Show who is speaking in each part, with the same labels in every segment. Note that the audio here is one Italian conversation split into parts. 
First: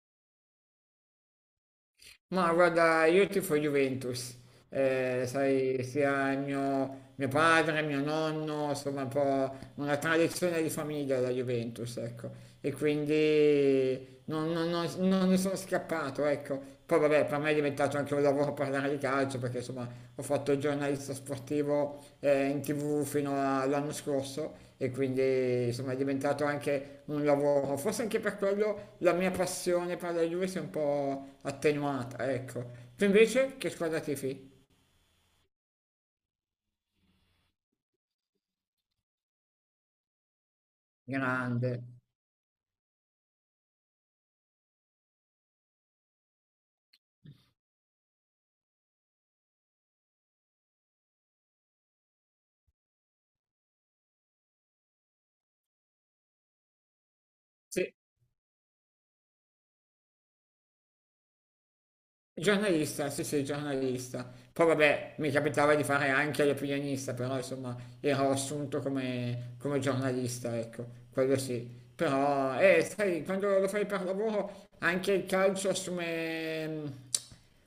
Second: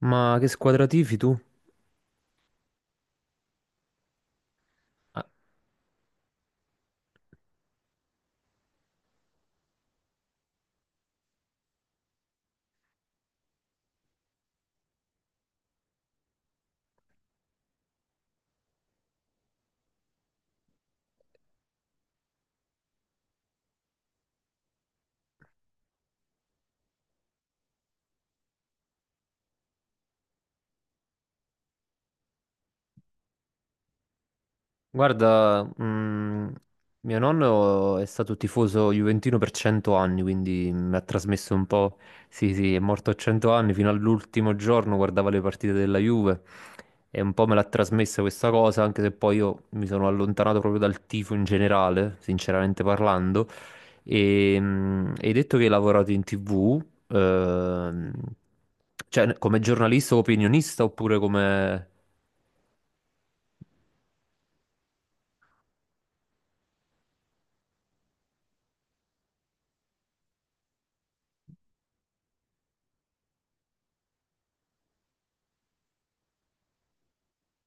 Speaker 1: Ma che squadra tifi tu?
Speaker 2: Ma guarda, io tifo Juventus,
Speaker 1: Ah,
Speaker 2: sai, sia il mio padre, mio nonno, insomma, un po' una tradizione di famiglia la Juventus, ecco, e quindi non ne sono scappato, ecco. Poi vabbè, per me è diventato anche un lavoro a parlare di calcio perché insomma ho fatto il giornalista sportivo in TV fino all'anno scorso e quindi insomma è diventato anche un lavoro, forse anche per quello la mia passione per la Juve si è un po' attenuata, ecco. Tu invece che squadra tifi?
Speaker 1: guarda, mm, Mio nonno è stato tifoso juventino per 100 anni, quindi mi ha trasmesso un
Speaker 2: Grande.
Speaker 1: po'. Sì, sì, è morto a 100 anni, fino all'ultimo giorno guardava le partite della Juve e un po' me l'ha trasmessa questa cosa, anche se poi io mi sono allontanato proprio dal tifo in generale, sinceramente parlando. Hai detto che hai lavorato in TV,
Speaker 2: Sì.
Speaker 1: ehm, cioè come giornalista o opinionista oppure come...
Speaker 2: Giornalista, sì sì, giornalista. Poi vabbè, mi capitava di fare anche l'opinionista, però insomma ero assunto come, come giornalista, ecco, quello sì. Però, sai, quando lo fai per lavoro anche il calcio assume,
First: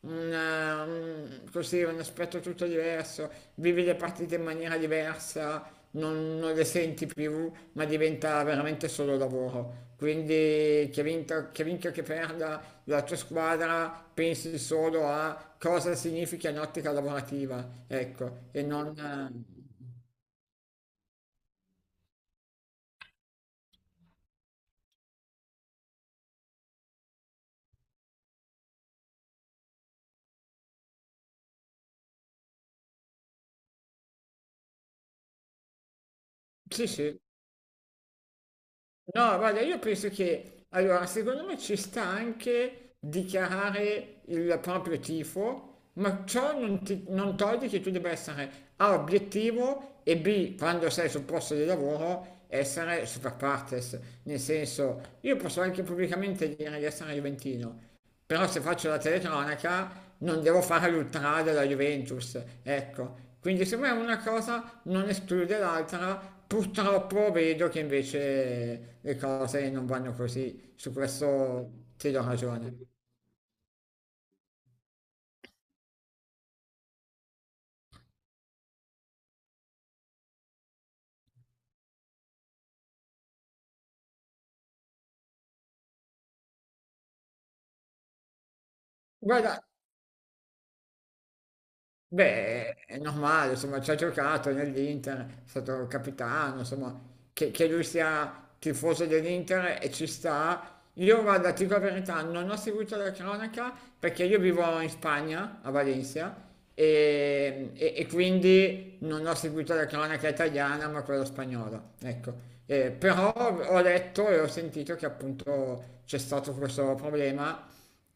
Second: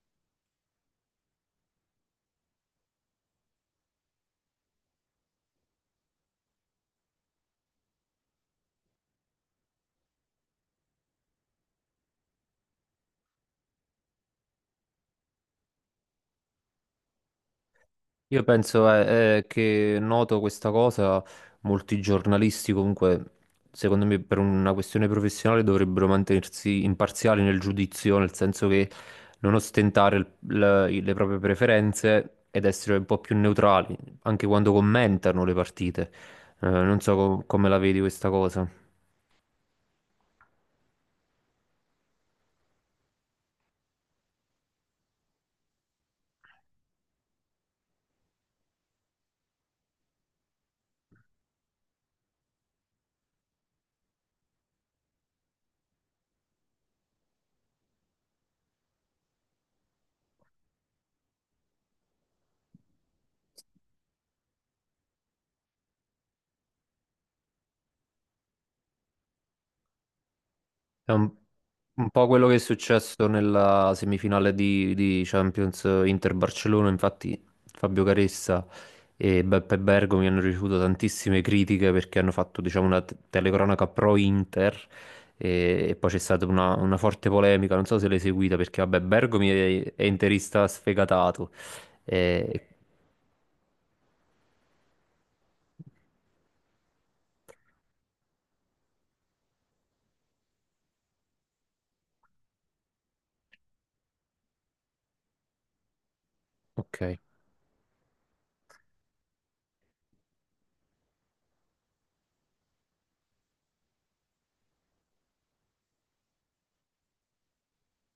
Speaker 2: un aspetto tutto diverso, vivi le partite in maniera diversa, non le senti più, ma diventa veramente solo lavoro. Quindi che vinca o che perda la tua squadra, pensi solo a cosa significa in ottica lavorativa, ecco,
Speaker 1: Io
Speaker 2: e
Speaker 1: penso
Speaker 2: non. eh,
Speaker 1: che noto questa cosa, molti giornalisti comunque, secondo me per una questione professionale dovrebbero mantenersi imparziali nel giudizio, nel senso che non ostentare le proprie preferenze ed essere un po' più neutrali, anche quando commentano le partite.
Speaker 2: Sì,
Speaker 1: Non so
Speaker 2: sì.
Speaker 1: come la vedi questa cosa.
Speaker 2: No, guarda, io penso che, allora, secondo me ci sta anche dichiarare il proprio tifo, ma ciò non toglie che tu debba essere A, obiettivo e B, quando sei sul posto di lavoro, essere super partes. Nel senso, io posso anche pubblicamente dire di essere juventino, però se faccio la telecronaca non devo fare l'ultra della Juventus, ecco. Quindi secondo me una cosa non esclude l'altra, purtroppo vedo che invece le cose non vanno così, su
Speaker 1: È
Speaker 2: questo
Speaker 1: un
Speaker 2: ti do
Speaker 1: po' quello che è
Speaker 2: ragione.
Speaker 1: successo nella semifinale di Champions Inter-Barcellona. Infatti Fabio Caressa e Beppe Bergomi hanno ricevuto tantissime critiche perché hanno fatto diciamo, una telecronaca pro-Inter e poi c'è stata una forte polemica, non so se l'hai seguita perché vabbè Bergomi
Speaker 2: Guarda.
Speaker 1: è interista sfegatato. E-
Speaker 2: Beh, è normale, insomma, ci ha giocato nell'Inter, è stato capitano, insomma, che lui sia tifoso dell'Inter e ci sta. Io, guarda, ti dico la verità, non ho seguito la cronaca perché io vivo in Spagna, a Valencia,
Speaker 1: Ok.
Speaker 2: e, e quindi non ho seguito la cronaca italiana, ma quella spagnola, ecco. Però ho letto e ho sentito che appunto c'è stato questo problema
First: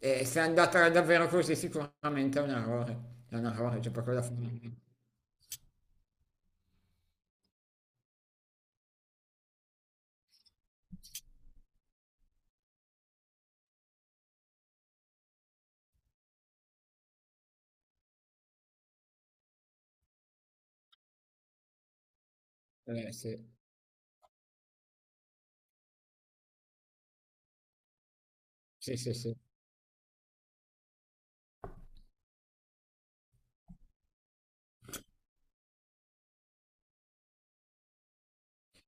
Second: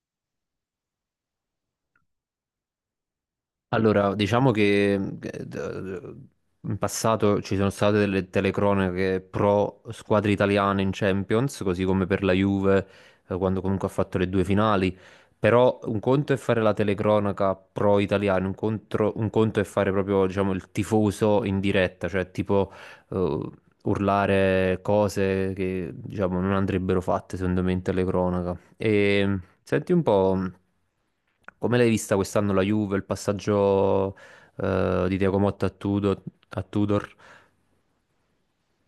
Speaker 2: e se è andata davvero così sicuramente è un errore, c'è poco
Speaker 1: Allora,
Speaker 2: da
Speaker 1: diciamo
Speaker 2: fare.
Speaker 1: che d- in passato ci sono state delle telecronache pro squadre italiane in Champions, così come per la Juve, quando comunque ha fatto le due finali. Però un conto è fare la telecronaca pro italiana, un conto è fare proprio, diciamo, il tifoso in diretta, cioè tipo eh,
Speaker 2: Sì,
Speaker 1: urlare cose che, diciamo, non andrebbero fatte, secondo me, in telecronaca.
Speaker 2: sì, sì, sì.
Speaker 1: E senti un po', come l'hai vista quest'anno la Juve, il passaggio di Thiago Motta a Tudor, a Tudor?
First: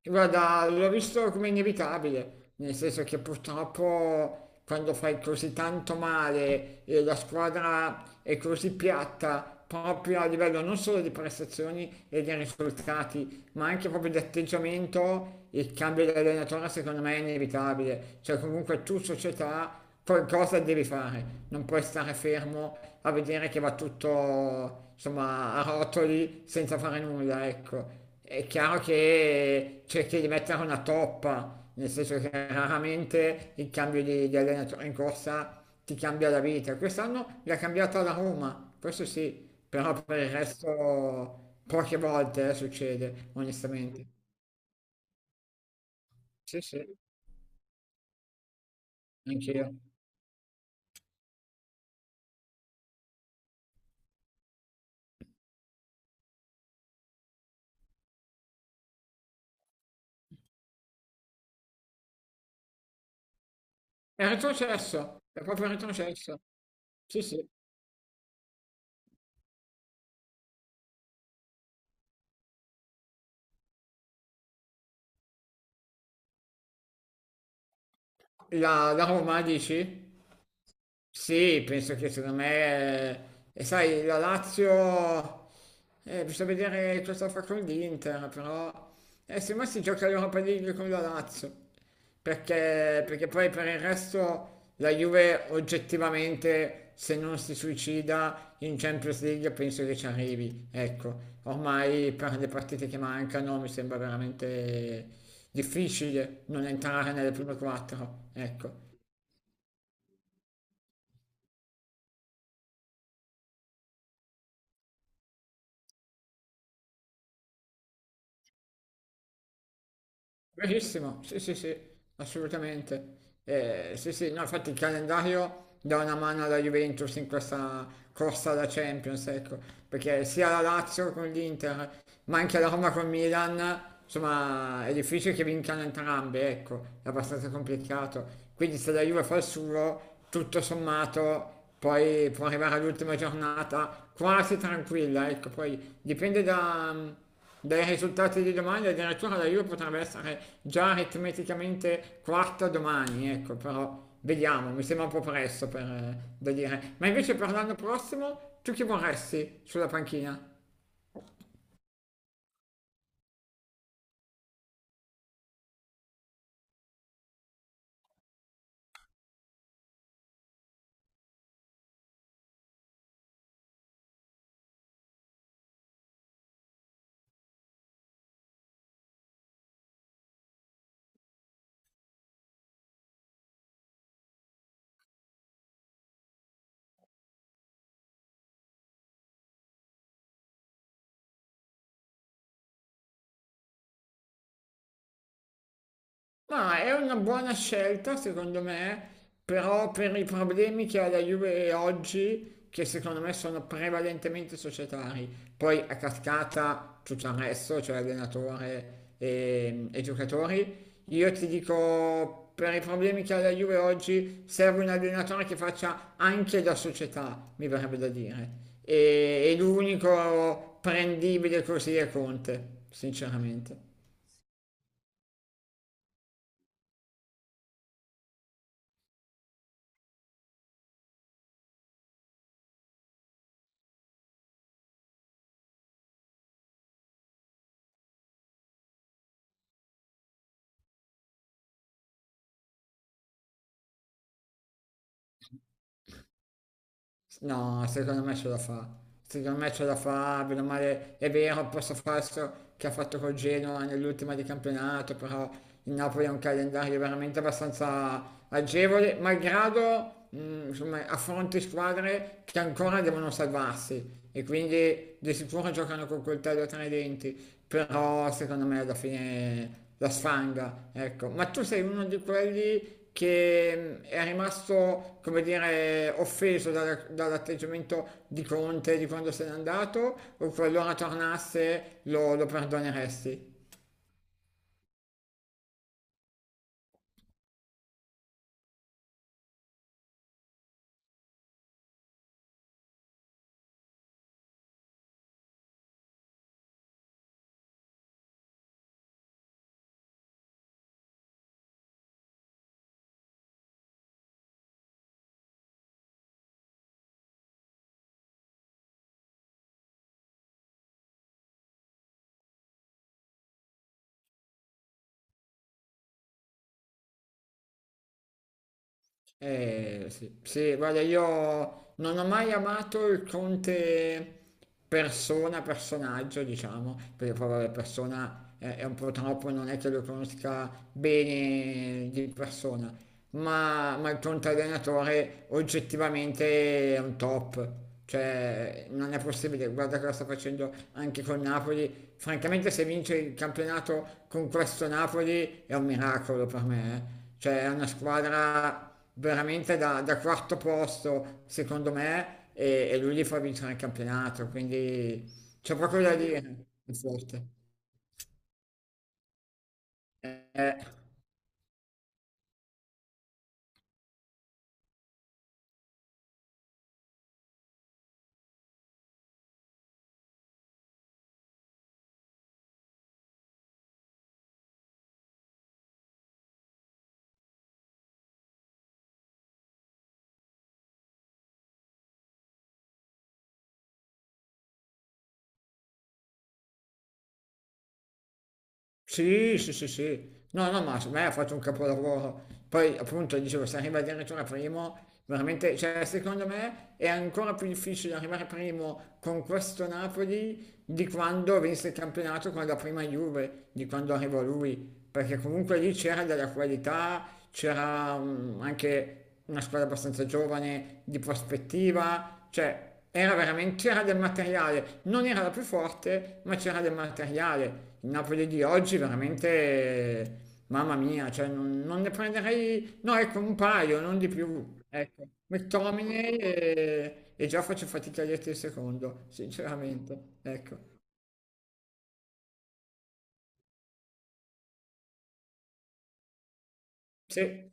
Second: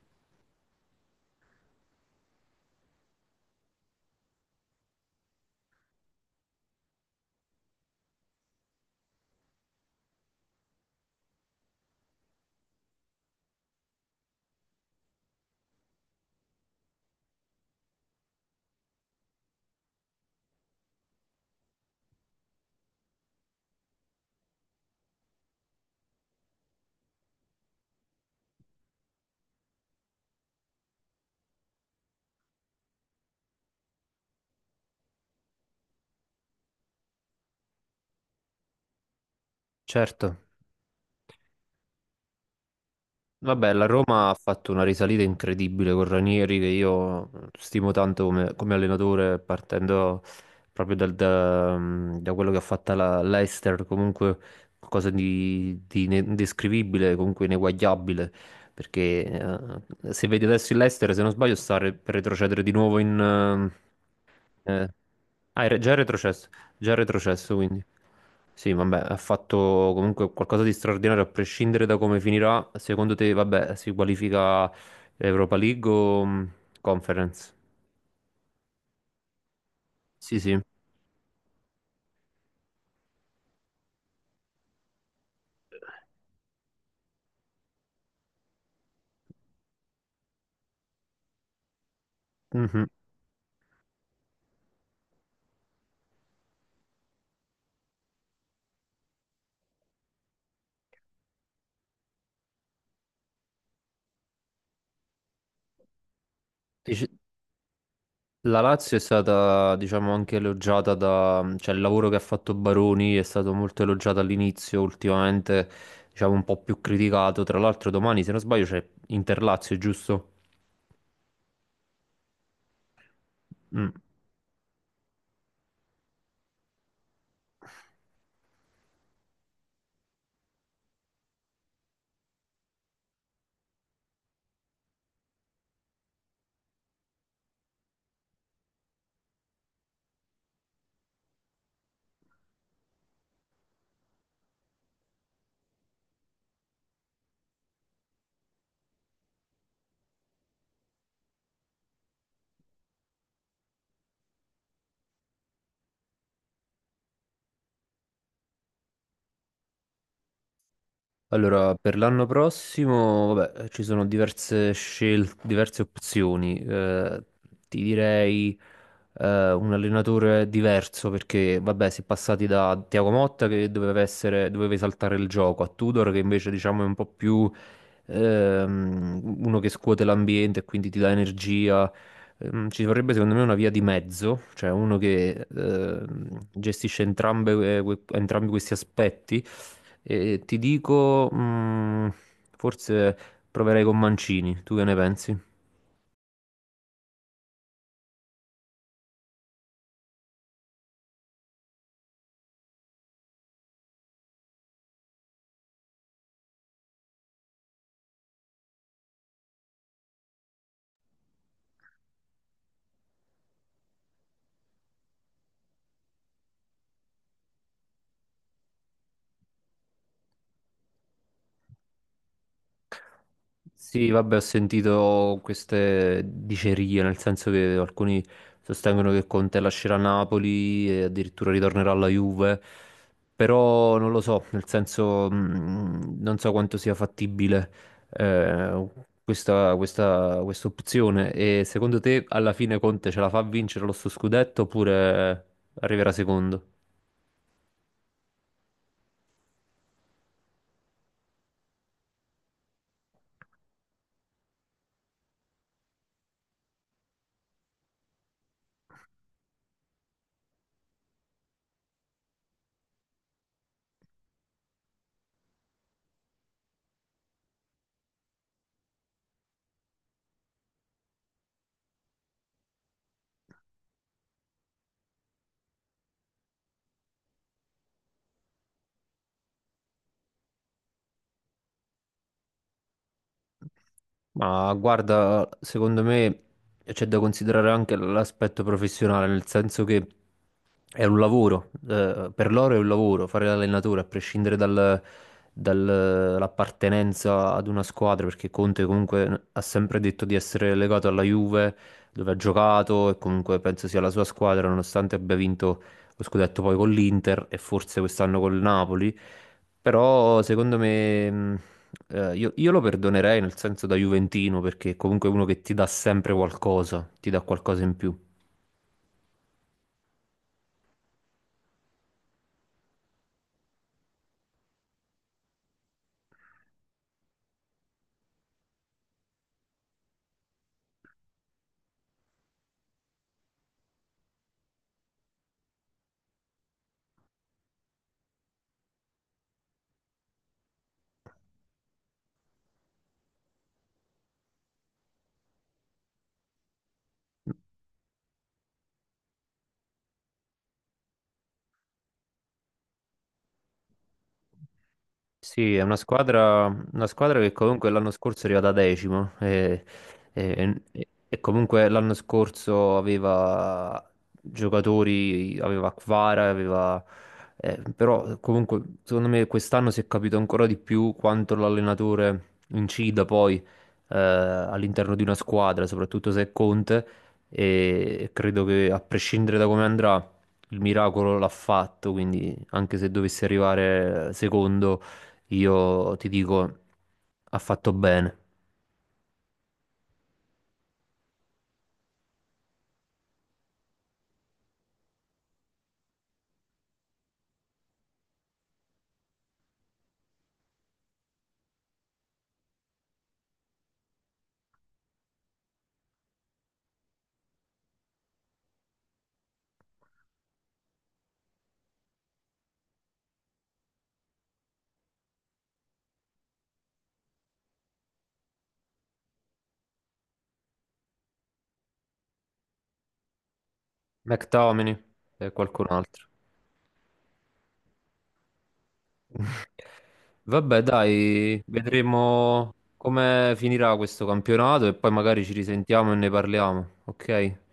Speaker 2: Guarda, l'ho visto come inevitabile, nel senso che purtroppo quando fai così tanto male e la squadra è così piatta, proprio a livello non solo di prestazioni e di risultati, ma anche proprio di atteggiamento, il cambio di allenatore secondo me è inevitabile. Cioè comunque tu società qualcosa devi fare, non puoi stare fermo a vedere che va tutto insomma a rotoli senza fare nulla, ecco. È chiaro che cerchi di mettere una toppa, nel senso che raramente il cambio di allenatore in corsa ti cambia la vita. Quest'anno l'ha cambiata la Roma, questo sì, però per
Speaker 1: Certo.
Speaker 2: il resto poche volte succede,
Speaker 1: Vabbè, la
Speaker 2: onestamente.
Speaker 1: Roma ha fatto una risalita incredibile con Ranieri,
Speaker 2: Sì,
Speaker 1: che
Speaker 2: sì,
Speaker 1: io stimo tanto come, come allenatore,
Speaker 2: anch'io.
Speaker 1: partendo proprio da quello che ha fatto la l'Leicester, comunque qualcosa di indescrivibile, comunque ineguagliabile, perché se vedi adesso il Leicester, se non sbaglio, sta per retrocedere di nuovo in, eh,
Speaker 2: È
Speaker 1: eh.
Speaker 2: retrocesso, è
Speaker 1: Ah,
Speaker 2: proprio retrocesso.
Speaker 1: già è
Speaker 2: Sì, sì.
Speaker 1: retrocesso quindi. Sì, vabbè, ha fatto comunque qualcosa di straordinario, a prescindere da come finirà. Secondo te, vabbè, si qualifica Europa League o Conference?
Speaker 2: La, la Roma, dici?
Speaker 1: Sì, sì.
Speaker 2: Sì, penso che secondo me, e sai, la Lazio, bisogna vedere cosa fa con l'Inter, però secondo me si gioca l'Europa League con la Lazio,
Speaker 1: Mhm.
Speaker 2: perché poi per il resto la Juve oggettivamente, se non si suicida in Champions League, penso che ci arrivi. Ecco, ormai per le partite che mancano mi sembra veramente difficile non
Speaker 1: Dice-
Speaker 2: entrare nelle prime quattro,
Speaker 1: La
Speaker 2: ecco.
Speaker 1: Lazio è stata, diciamo, anche elogiata da... cioè il lavoro che ha fatto Baroni è stato molto elogiato all'inizio, ultimamente, diciamo, un po' più criticato. Tra l'altro domani, se non sbaglio, c'è Inter-Lazio, giusto?
Speaker 2: Verissimo, sì, sì, sì, assolutamente.
Speaker 1: Mm.
Speaker 2: Sì, sì, no, infatti il calendario dà una mano alla Juventus in questa corsa alla Champions, ecco, perché sia la Lazio con l'Inter, ma anche la Roma con Milan, insomma, è difficile che vincano entrambe, ecco, è abbastanza complicato. Quindi se la Juve fa il suo, tutto sommato, poi può arrivare all'ultima giornata quasi tranquilla, ecco, poi dipende da dai risultati di domani, addirittura la Juve potrebbe essere già aritmeticamente quarta domani, ecco, però vediamo, mi sembra un po' presto per, da dire. Ma invece per l'anno prossimo, tu chi vorresti sulla panchina?
Speaker 1: Allora, per l'anno prossimo, vabbè, ci sono diverse scelte, diverse opzioni. Ti direi un allenatore diverso perché, vabbè, si è passati da Thiago Motta che doveva essere, doveva esaltare il gioco, a Tudor che invece diciamo è un po' più uno che scuote l'ambiente e quindi ti dà energia. Ci vorrebbe secondo me una via di mezzo, cioè uno che gestisce entrambe, entrambi questi aspetti. E ti dico, mm, forse proverei con Mancini, tu che ne pensi?
Speaker 2: Ma è una buona scelta secondo me, però per i problemi che ha la Juve oggi, che secondo me sono prevalentemente societari, poi a cascata tutto il resto, cioè allenatore e giocatori, io ti dico per i problemi che ha la Juve oggi serve un allenatore che faccia anche da società, mi verrebbe da dire. E l'unico prendibile così è Conte, sinceramente.
Speaker 1: Sì, vabbè, ho sentito queste dicerie, nel senso che alcuni sostengono che Conte lascerà Napoli e addirittura ritornerà alla Juve, però non lo so, nel senso non so quanto sia fattibile eh, questa opzione. E secondo te alla fine Conte ce la fa a vincere lo suo scudetto oppure arriverà secondo?
Speaker 2: No, secondo me ce la fa. Secondo me ce la fa, bene o male, è vero, il passo falso che ha fatto col Genoa nell'ultima di campionato, però il Napoli ha un calendario veramente abbastanza agevole, malgrado, insomma, affronti squadre che ancora devono salvarsi e quindi di sicuro giocano con coltello tra i denti, però secondo me alla fine la sfanga, ecco. Ma tu sei uno di quelli che è rimasto, come dire, offeso dall'atteggiamento di Conte di quando se n'è andato, o qualora tornasse lo perdoneresti?
Speaker 1: Ma guarda, secondo me c'è da considerare anche l'aspetto professionale, nel senso che è un lavoro, per loro è un lavoro, fare l'allenatore, a prescindere dall'appartenenza ad una squadra, perché Conte comunque ha sempre detto di essere legato alla Juve, dove ha giocato e comunque penso sia la sua squadra, nonostante abbia vinto lo scudetto poi con l'Inter e forse quest'anno col Napoli, però secondo me... io lo perdonerei nel senso da Juventino perché comunque è uno che ti dà sempre qualcosa, ti dà qualcosa in più.
Speaker 2: Sì, sì, guarda, io non ho mai amato il Conte persona, personaggio, diciamo, perché poi vabbè, persona è un po' troppo, non è che lo conosca bene di persona, ma il Conte allenatore oggettivamente è un top, cioè non è possibile, guarda cosa sta facendo anche con Napoli, francamente se vince il campionato con questo Napoli è un miracolo per me, eh. Cioè è una squadra veramente da quarto posto, secondo me, e lui gli fa vincere il campionato, quindi
Speaker 1: Sì,
Speaker 2: c'è proprio da dire, è
Speaker 1: una squadra
Speaker 2: forte.
Speaker 1: che comunque l'anno scorso è arrivata decimo e,
Speaker 2: Eh.
Speaker 1: e- e- e comunque l'anno scorso aveva giocatori, aveva Kvara, aveva, però comunque secondo me quest'anno si è capito ancora di più quanto l'allenatore incida poi all'interno di una squadra, soprattutto se è Conte e credo che a prescindere da come andrà il miracolo l'ha fatto, quindi anche se dovesse arrivare secondo io ti dico, ha fatto bene.
Speaker 2: Sì, sì, sì, sì. No, no, ma secondo me ha fatto un capolavoro. Poi, appunto, dicevo, se arriva addirittura primo, veramente, cioè, secondo me è ancora più difficile arrivare primo con questo Napoli di quando vinse il campionato con la prima Juve, di quando arrivò lui, perché comunque lì c'era della qualità, c'era anche una squadra abbastanza giovane, di prospettiva, cioè, era veramente, c'era del materiale, non era la più forte, ma c'era del materiale. Il Napoli di oggi veramente, mamma mia, cioè non ne prenderei, no ecco un paio, non di più.
Speaker 1: McTominay
Speaker 2: Ecco,
Speaker 1: e qualcun altro.
Speaker 2: McTominay e già faccio fatica a dirti il secondo, sinceramente. Ecco,
Speaker 1: Vabbè, dai, vedremo come finirà questo campionato e poi magari ci risentiamo e ne parliamo, ok?
Speaker 2: sì.